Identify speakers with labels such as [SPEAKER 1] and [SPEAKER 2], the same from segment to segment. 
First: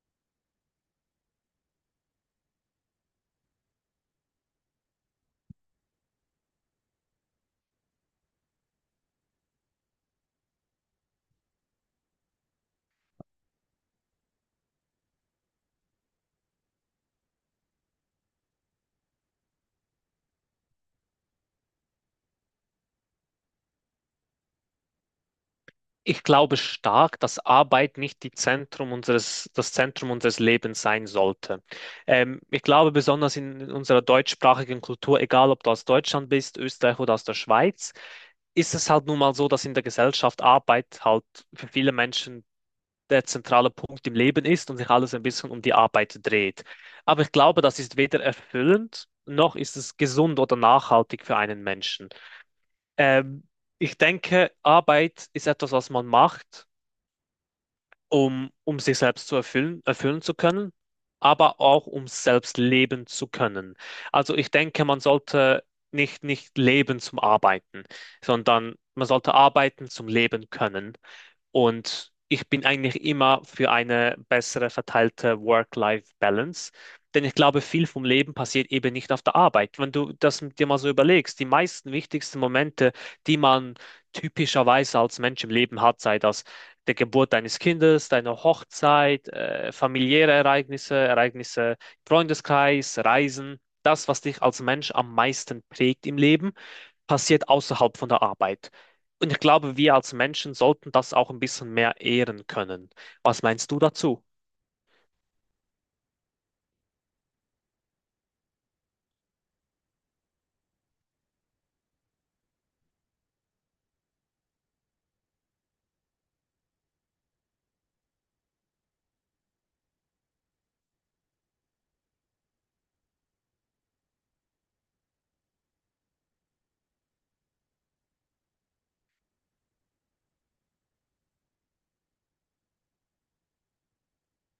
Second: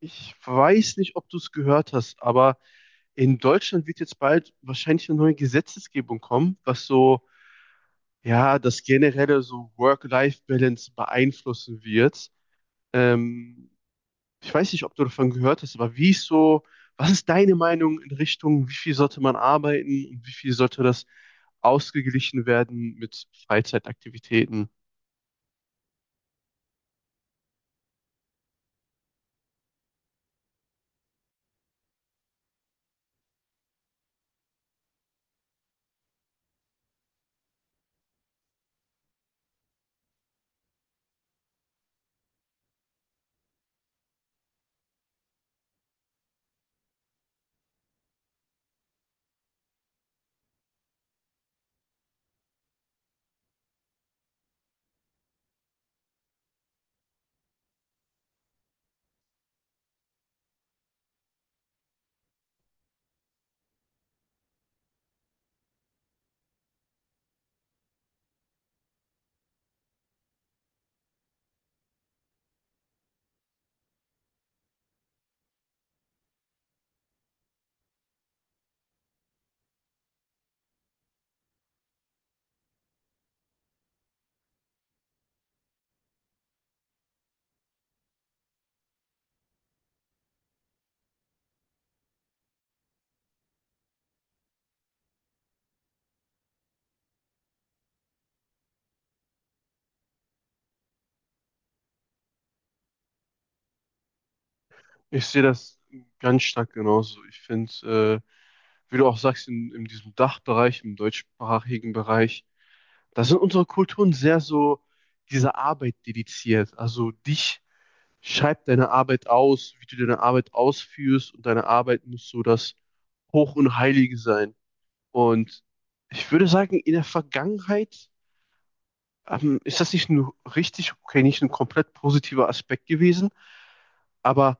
[SPEAKER 1] Ich weiß nicht, ob du es gehört hast, aber in Deutschland wird jetzt bald wahrscheinlich eine neue Gesetzesgebung kommen, was so, ja, das generelle so Work-Life-Balance beeinflussen wird. Ähm, Ich weiß nicht, ob du davon gehört hast, aber wie ist so, was ist deine Meinung in Richtung, wie viel sollte man arbeiten und wie viel sollte das ausgeglichen werden mit Freizeitaktivitäten?
[SPEAKER 2] Ich glaube stark, dass Arbeit nicht die Zentrum unseres, das Zentrum unseres Lebens sein sollte. Ich glaube besonders in, unserer deutschsprachigen Kultur, egal ob du aus Deutschland bist, Österreich oder aus der Schweiz, ist es halt nun mal so, dass in der Gesellschaft Arbeit halt für viele Menschen der zentrale Punkt im Leben ist und sich alles ein bisschen um die Arbeit dreht. Aber ich glaube, das ist weder erfüllend, noch ist es gesund oder nachhaltig für einen Menschen. Ähm, ich denke, Arbeit ist etwas, was man macht um sich selbst zu erfüllen, erfüllen zu können, aber auch um selbst leben zu können. Also ich denke, man sollte nicht leben zum Arbeiten, sondern man sollte arbeiten zum Leben können. Und ich bin eigentlich immer für eine bessere verteilte Work-Life-Balance. Denn ich glaube, viel vom Leben passiert eben nicht auf der Arbeit. Wenn du das dir mal so überlegst, die meisten wichtigsten Momente, die man typischerweise als Mensch im Leben hat, sei das der Geburt deines Kindes, deine Hochzeit, familiäre Ereignisse, Ereignisse im Freundeskreis, Reisen, das, was dich als Mensch am meisten prägt im Leben, passiert außerhalb von der Arbeit. Und ich glaube, wir als Menschen sollten das auch ein bisschen mehr ehren können. Was meinst du dazu?
[SPEAKER 1] Ich sehe das ganz stark genauso. Ich finde, wie du auch sagst, in diesem Dachbereich, im deutschsprachigen Bereich, da sind unsere Kulturen sehr so dieser Arbeit dediziert. Also dich schreibt deine Arbeit aus, wie du deine Arbeit ausführst und deine Arbeit muss so das Hoch und Heilige sein. Und ich würde sagen, in der Vergangenheit ist das nicht nur richtig, okay, nicht ein komplett positiver Aspekt gewesen, aber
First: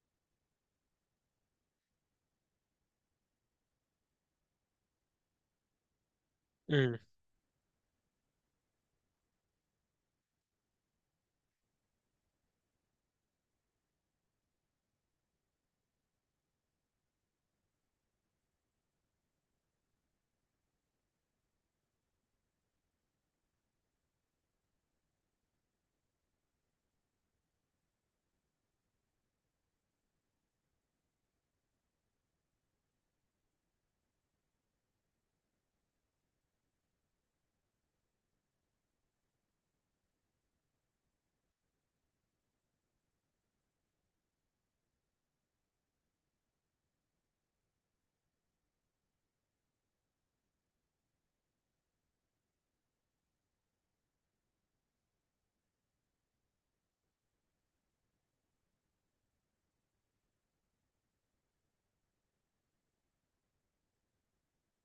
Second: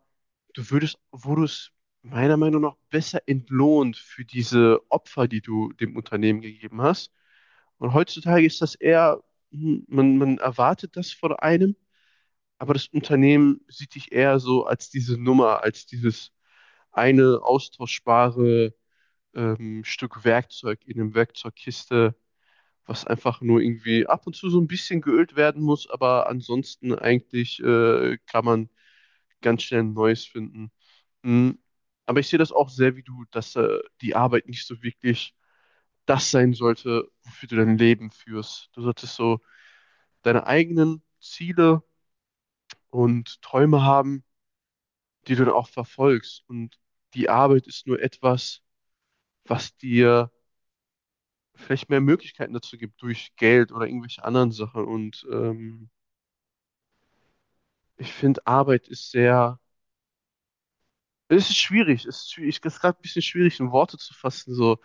[SPEAKER 1] wurdest meiner Meinung nach besser entlohnt für diese Opfer, die du dem Unternehmen gegeben
[SPEAKER 2] Mm.
[SPEAKER 1] hast. Und heutzutage ist das eher, hm, man erwartet das von einem, aber das Unternehmen sieht dich eher so als diese Nummer, als dieses eine austauschbare Stück Werkzeug in einem Werkzeugkiste, was einfach nur irgendwie ab und zu so ein bisschen geölt werden muss, aber ansonsten eigentlich kann man ganz schnell ein neues finden. Mhm. Aber ich sehe das auch sehr wie du, dass die Arbeit nicht so wirklich das sein sollte, wofür du dein Leben führst. Du solltest so deine eigenen Ziele und Träume haben, die du dann auch verfolgst. Und die Arbeit ist nur etwas, was dir vielleicht mehr Möglichkeiten dazu gibt durch Geld oder irgendwelche anderen Sachen. Und ich finde, Arbeit ist sehr, es ist gerade ein bisschen schwierig, in Worte zu fassen, so,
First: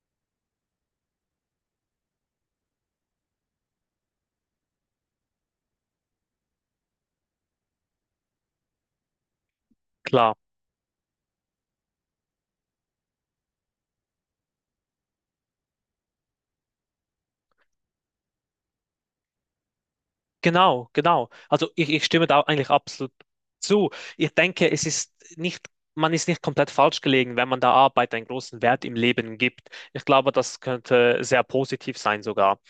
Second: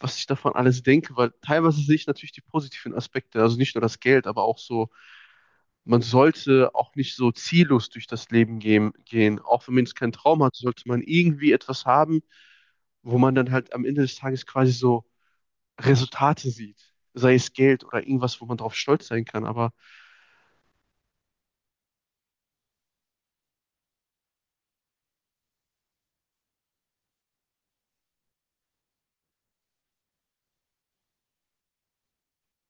[SPEAKER 1] was ich davon alles denke, weil teilweise sehe ich natürlich die positiven Aspekte, also nicht nur das Geld, aber auch so, man sollte auch nicht so ziellos durch das Leben gehen. Auch wenn man jetzt keinen
[SPEAKER 2] Klar.
[SPEAKER 1] Traum hat, sollte man irgendwie etwas haben, wo man dann halt am Ende des Tages quasi so Resultate sieht. Sei es Geld oder irgendwas, wo man drauf stolz sein kann. Aber
[SPEAKER 2] Genau, genau. Also ich stimme da eigentlich absolut zu. Ich denke, es ist nicht, man ist nicht komplett falsch gelegen, wenn man der Arbeit einen großen Wert im Leben gibt. Ich glaube, das könnte sehr positiv sein sogar.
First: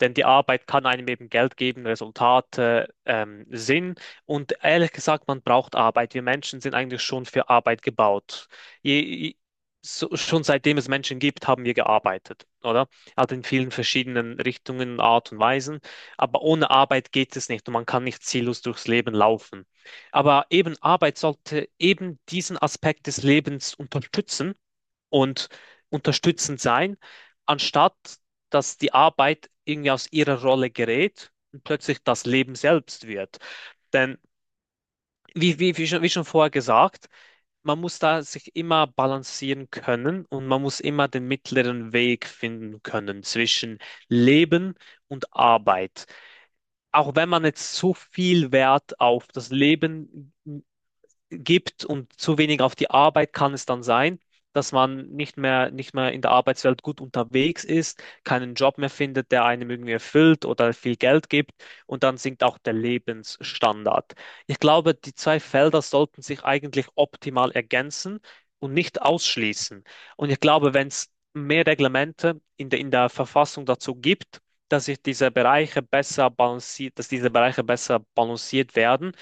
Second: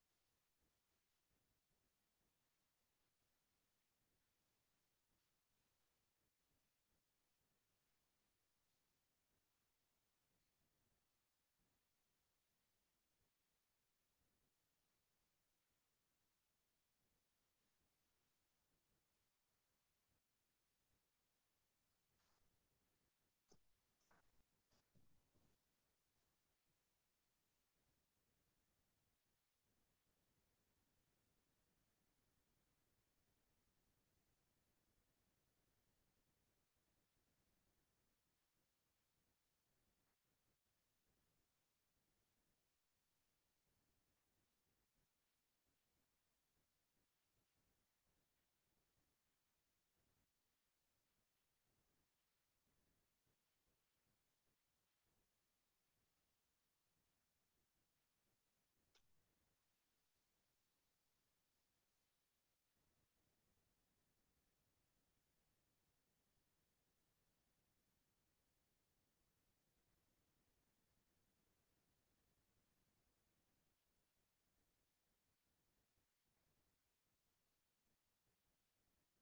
[SPEAKER 2] Denn die Arbeit kann einem eben Geld geben, Resultate, Sinn. Und ehrlich gesagt, man braucht Arbeit. Wir Menschen sind eigentlich schon für Arbeit gebaut. Je, je- schon seitdem es Menschen gibt, haben wir gearbeitet, oder? Also in vielen verschiedenen Richtungen, Art und Weisen. Aber ohne Arbeit geht es nicht und man kann nicht ziellos durchs Leben laufen. Aber eben Arbeit sollte eben diesen Aspekt des Lebens unterstützen und unterstützend sein, anstatt dass die Arbeit irgendwie aus ihrer Rolle gerät und plötzlich das Leben selbst wird. Denn wie schon vorher gesagt, man muss da sich immer balancieren können und man muss immer den mittleren Weg finden können zwischen Leben und Arbeit. Auch wenn man jetzt so viel Wert auf das Leben gibt und zu wenig auf die Arbeit kann es dann sein, dass man nicht mehr in der Arbeitswelt gut unterwegs ist, keinen Job mehr findet, der einem irgendwie erfüllt oder viel Geld gibt und dann sinkt auch der Lebensstandard. Ich glaube, die zwei Felder sollten sich eigentlich optimal ergänzen und nicht ausschließen. Und ich glaube, wenn es mehr Reglemente in der Verfassung dazu gibt, dass sich diese Bereiche besser balanciert, dass diese Bereiche besser balanciert werden,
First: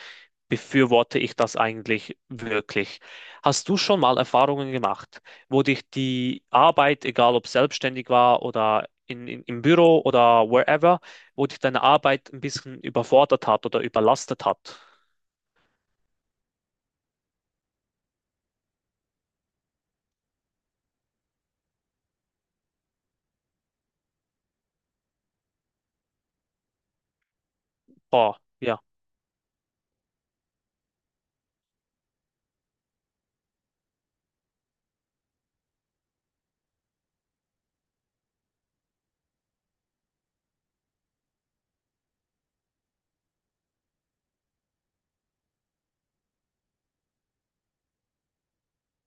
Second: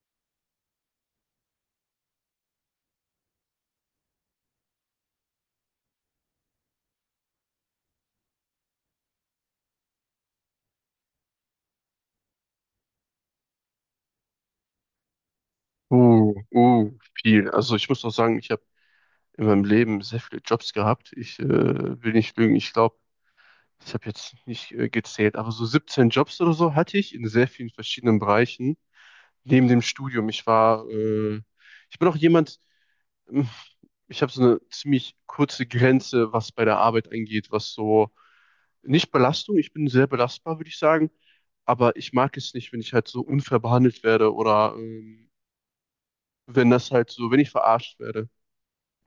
[SPEAKER 2] befürworte ich das eigentlich wirklich. Hast du schon mal Erfahrungen gemacht, wo dich die Arbeit, egal ob selbstständig war oder im Büro oder wherever, wo dich deine Arbeit ein bisschen überfordert hat oder überlastet hat?
[SPEAKER 1] viel. Also ich muss auch sagen, ich habe in meinem Leben sehr viele Jobs gehabt. Ich will nicht lügen, ich glaube, ich habe jetzt nicht gezählt, aber so 17 Jobs oder so hatte ich in sehr vielen verschiedenen
[SPEAKER 2] Boah,
[SPEAKER 1] Bereichen
[SPEAKER 2] ja.
[SPEAKER 1] neben dem Studium. Ich bin auch jemand, ähm, ich habe so eine ziemlich kurze Grenze, was bei der Arbeit angeht, was so nicht Belastung, ich bin sehr belastbar, würde ich sagen, aber ich mag es nicht, wenn ich halt so unfair behandelt werde oder wenn das halt so, wenn ich verarscht werde.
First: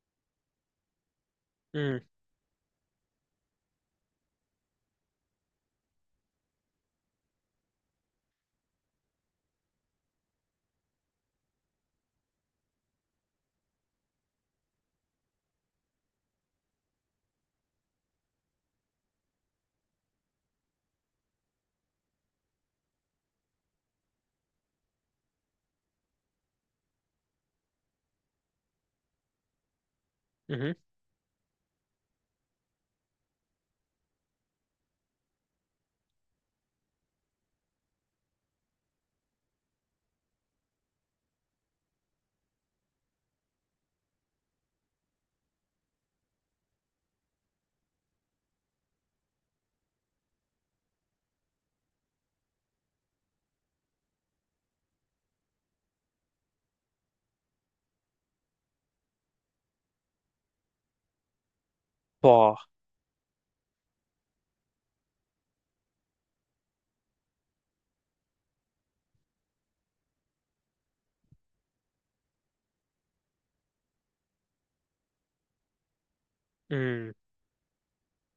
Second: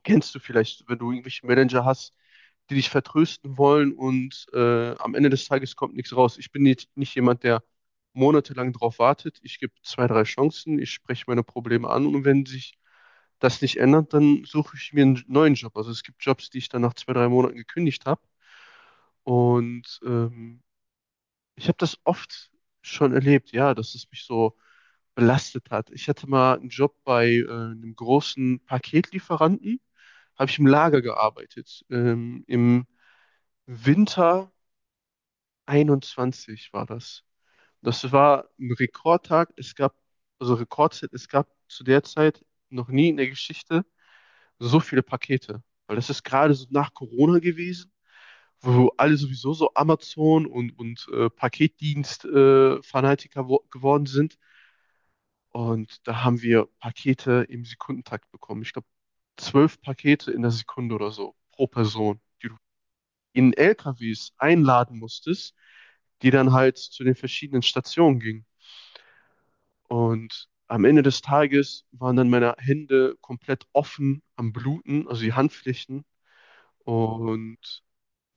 [SPEAKER 1] Kennst du vielleicht, wenn du irgendwelche Manager
[SPEAKER 2] Mm.
[SPEAKER 1] hast, die dich vertrösten wollen und am Ende des Tages kommt nichts raus. Ich bin nicht jemand, der monatelang darauf wartet. Ich gebe zwei, drei Chancen, ich spreche meine Probleme an und wenn sich das nicht ändert, dann suche ich mir einen neuen Job. Also es gibt Jobs, die ich dann nach zwei, drei Monaten gekündigt habe. Und ich habe das oft schon erlebt, ja, dass es mich so belastet hat. Ich hatte mal einen Job bei einem großen Paketlieferanten, habe ich im
[SPEAKER 2] Mhm.
[SPEAKER 1] Lager gearbeitet. Im Winter 21 war das. Das war ein Rekordtag. Also Rekordzeit, es gab zu der Zeit noch nie in der Geschichte so viele Pakete. Weil das ist gerade so nach Corona gewesen, wo alle sowieso so Amazon und Paketdienst-Fanatiker wo- geworden sind. Und da haben wir Pakete im Sekundentakt bekommen. Ich glaube, zwölf Pakete in der Sekunde oder so pro Person, die du
[SPEAKER 2] Boah.
[SPEAKER 1] in LKWs einladen musstest, die dann halt zu den verschiedenen Stationen gingen. Und am Ende des Tages waren dann meine Hände komplett offen am Bluten, also die Handflächen.
[SPEAKER 2] Mm.
[SPEAKER 1] Und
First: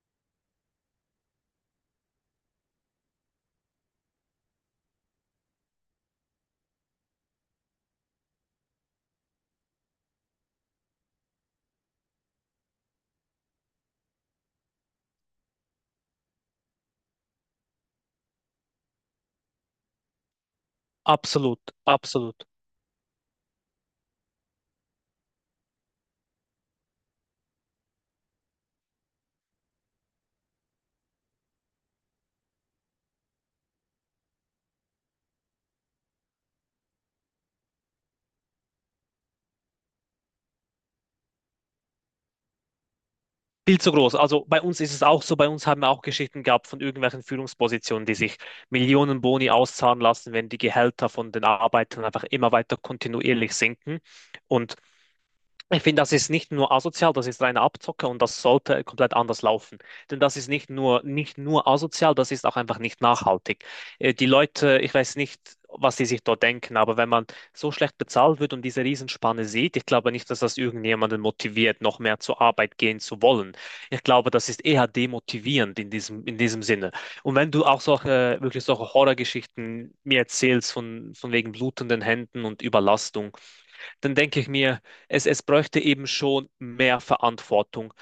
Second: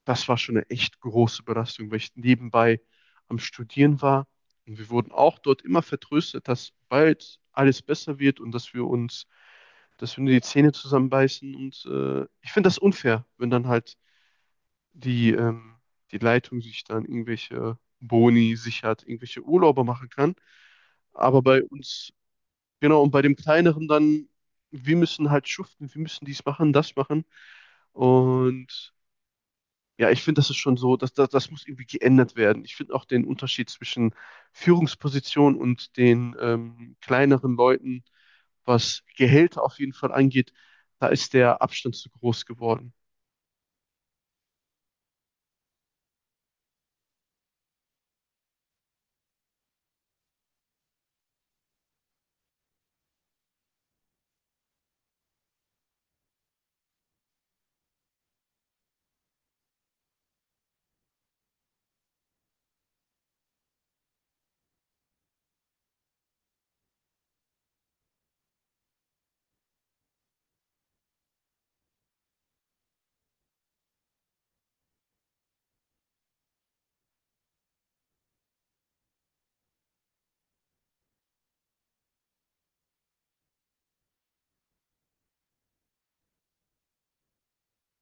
[SPEAKER 1] das war schon eine echt große Belastung, weil ich nebenbei am Studieren war. Und wir wurden auch dort immer vertröstet, dass bald alles besser wird und dass wir uns, dass wir nur die Zähne zusammenbeißen. Und ich finde das unfair, wenn dann halt die, ähm, die Leitung sich dann irgendwelche Boni sichert, irgendwelche Urlaube machen kann. Aber
[SPEAKER 2] Absolut,
[SPEAKER 1] bei uns,
[SPEAKER 2] absolut.
[SPEAKER 1] genau, und bei dem Kleineren dann, wir müssen halt schuften, wir müssen dies machen, das machen. Und ja, ich finde, das ist schon so, das muss irgendwie geändert werden. Ich finde auch den Unterschied zwischen Führungsposition und den kleineren Leuten, was Gehälter auf jeden Fall angeht, da ist der Abstand zu groß geworden.
[SPEAKER 2] Viel zu groß. Also bei uns ist es auch so, bei uns haben wir auch Geschichten gehabt von irgendwelchen Führungspositionen, die sich Millionen Boni auszahlen lassen, wenn die Gehälter von den Arbeitern einfach immer weiter kontinuierlich sinken. Und ich finde, das ist nicht nur asozial, das ist reine Abzocke und das sollte komplett anders laufen. Denn das ist nicht nur asozial, das ist auch einfach nicht nachhaltig. Die Leute, ich weiß nicht, was sie sich dort denken, aber wenn man so schlecht bezahlt wird und diese Riesenspanne sieht, ich glaube nicht, dass das irgendjemanden motiviert, noch mehr zur Arbeit gehen zu wollen. Ich glaube, das ist eher demotivierend in diesem Sinne. Und wenn du auch solche, wirklich solche Horrorgeschichten mir erzählst von wegen blutenden Händen und Überlastung, dann denke ich mir, es bräuchte eben schon mehr Verantwortung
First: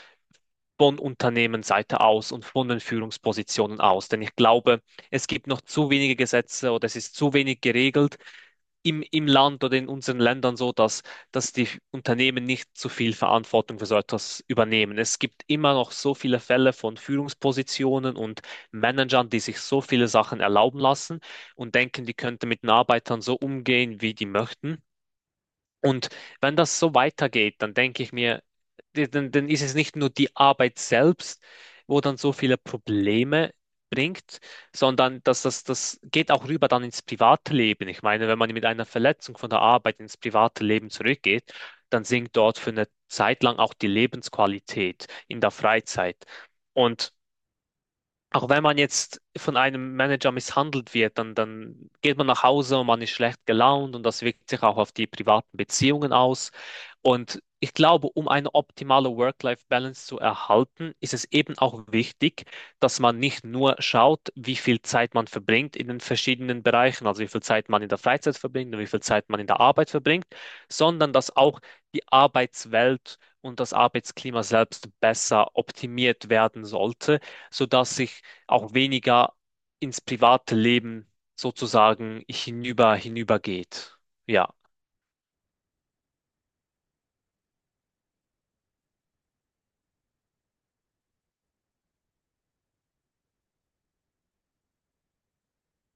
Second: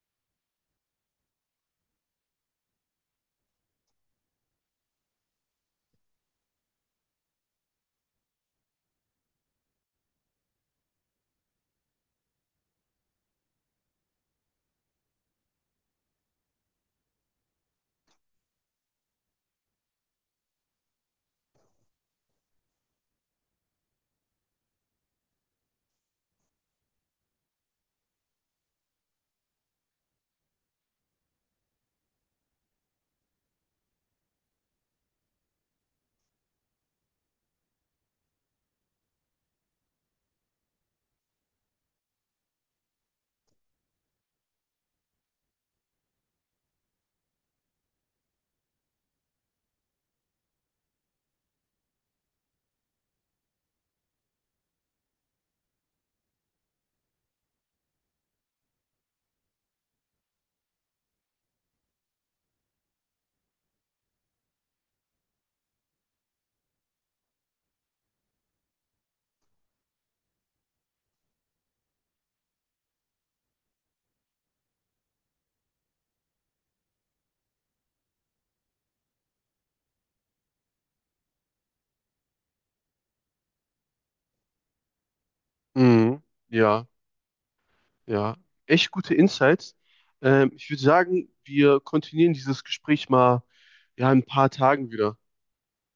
[SPEAKER 2] von Unternehmensseite aus und von den Führungspositionen aus. Denn ich glaube, es gibt noch zu wenige Gesetze oder es ist zu wenig geregelt im Land oder in unseren Ländern so, dass, dass die Unternehmen nicht zu viel Verantwortung für so etwas übernehmen. Es gibt immer noch so viele Fälle von Führungspositionen und Managern, die sich so viele Sachen erlauben lassen und denken, die könnten mit den Arbeitern so umgehen, wie die möchten. Und wenn das so weitergeht, dann denke ich mir, dann ist es nicht nur die Arbeit selbst, wo dann so viele Probleme bringt, sondern dass das geht auch rüber dann ins private Leben. Ich meine, wenn man mit einer Verletzung von der Arbeit ins private Leben zurückgeht, dann sinkt dort für eine Zeit lang auch die Lebensqualität in der Freizeit. Und auch wenn man jetzt von einem Manager misshandelt wird, dann geht man nach Hause und man ist schlecht gelaunt und das wirkt sich auch auf die privaten Beziehungen aus. Und ich glaube, um eine optimale Work-Life-Balance zu erhalten, ist es eben auch wichtig, dass man nicht nur schaut, wie viel Zeit man verbringt in den verschiedenen Bereichen, also wie viel Zeit man in der Freizeit verbringt und wie viel Zeit man in der Arbeit verbringt, sondern dass auch die Arbeitswelt und das Arbeitsklima selbst besser optimiert werden sollte, sodass sich auch weniger ins private Leben sozusagen hinübergeht. Ja.
[SPEAKER 1] Mhm. Ja, ja. Echt gute Insights. Ich würde sagen, wir kontinuieren dieses Gespräch mal ja, in ein paar Tagen wieder.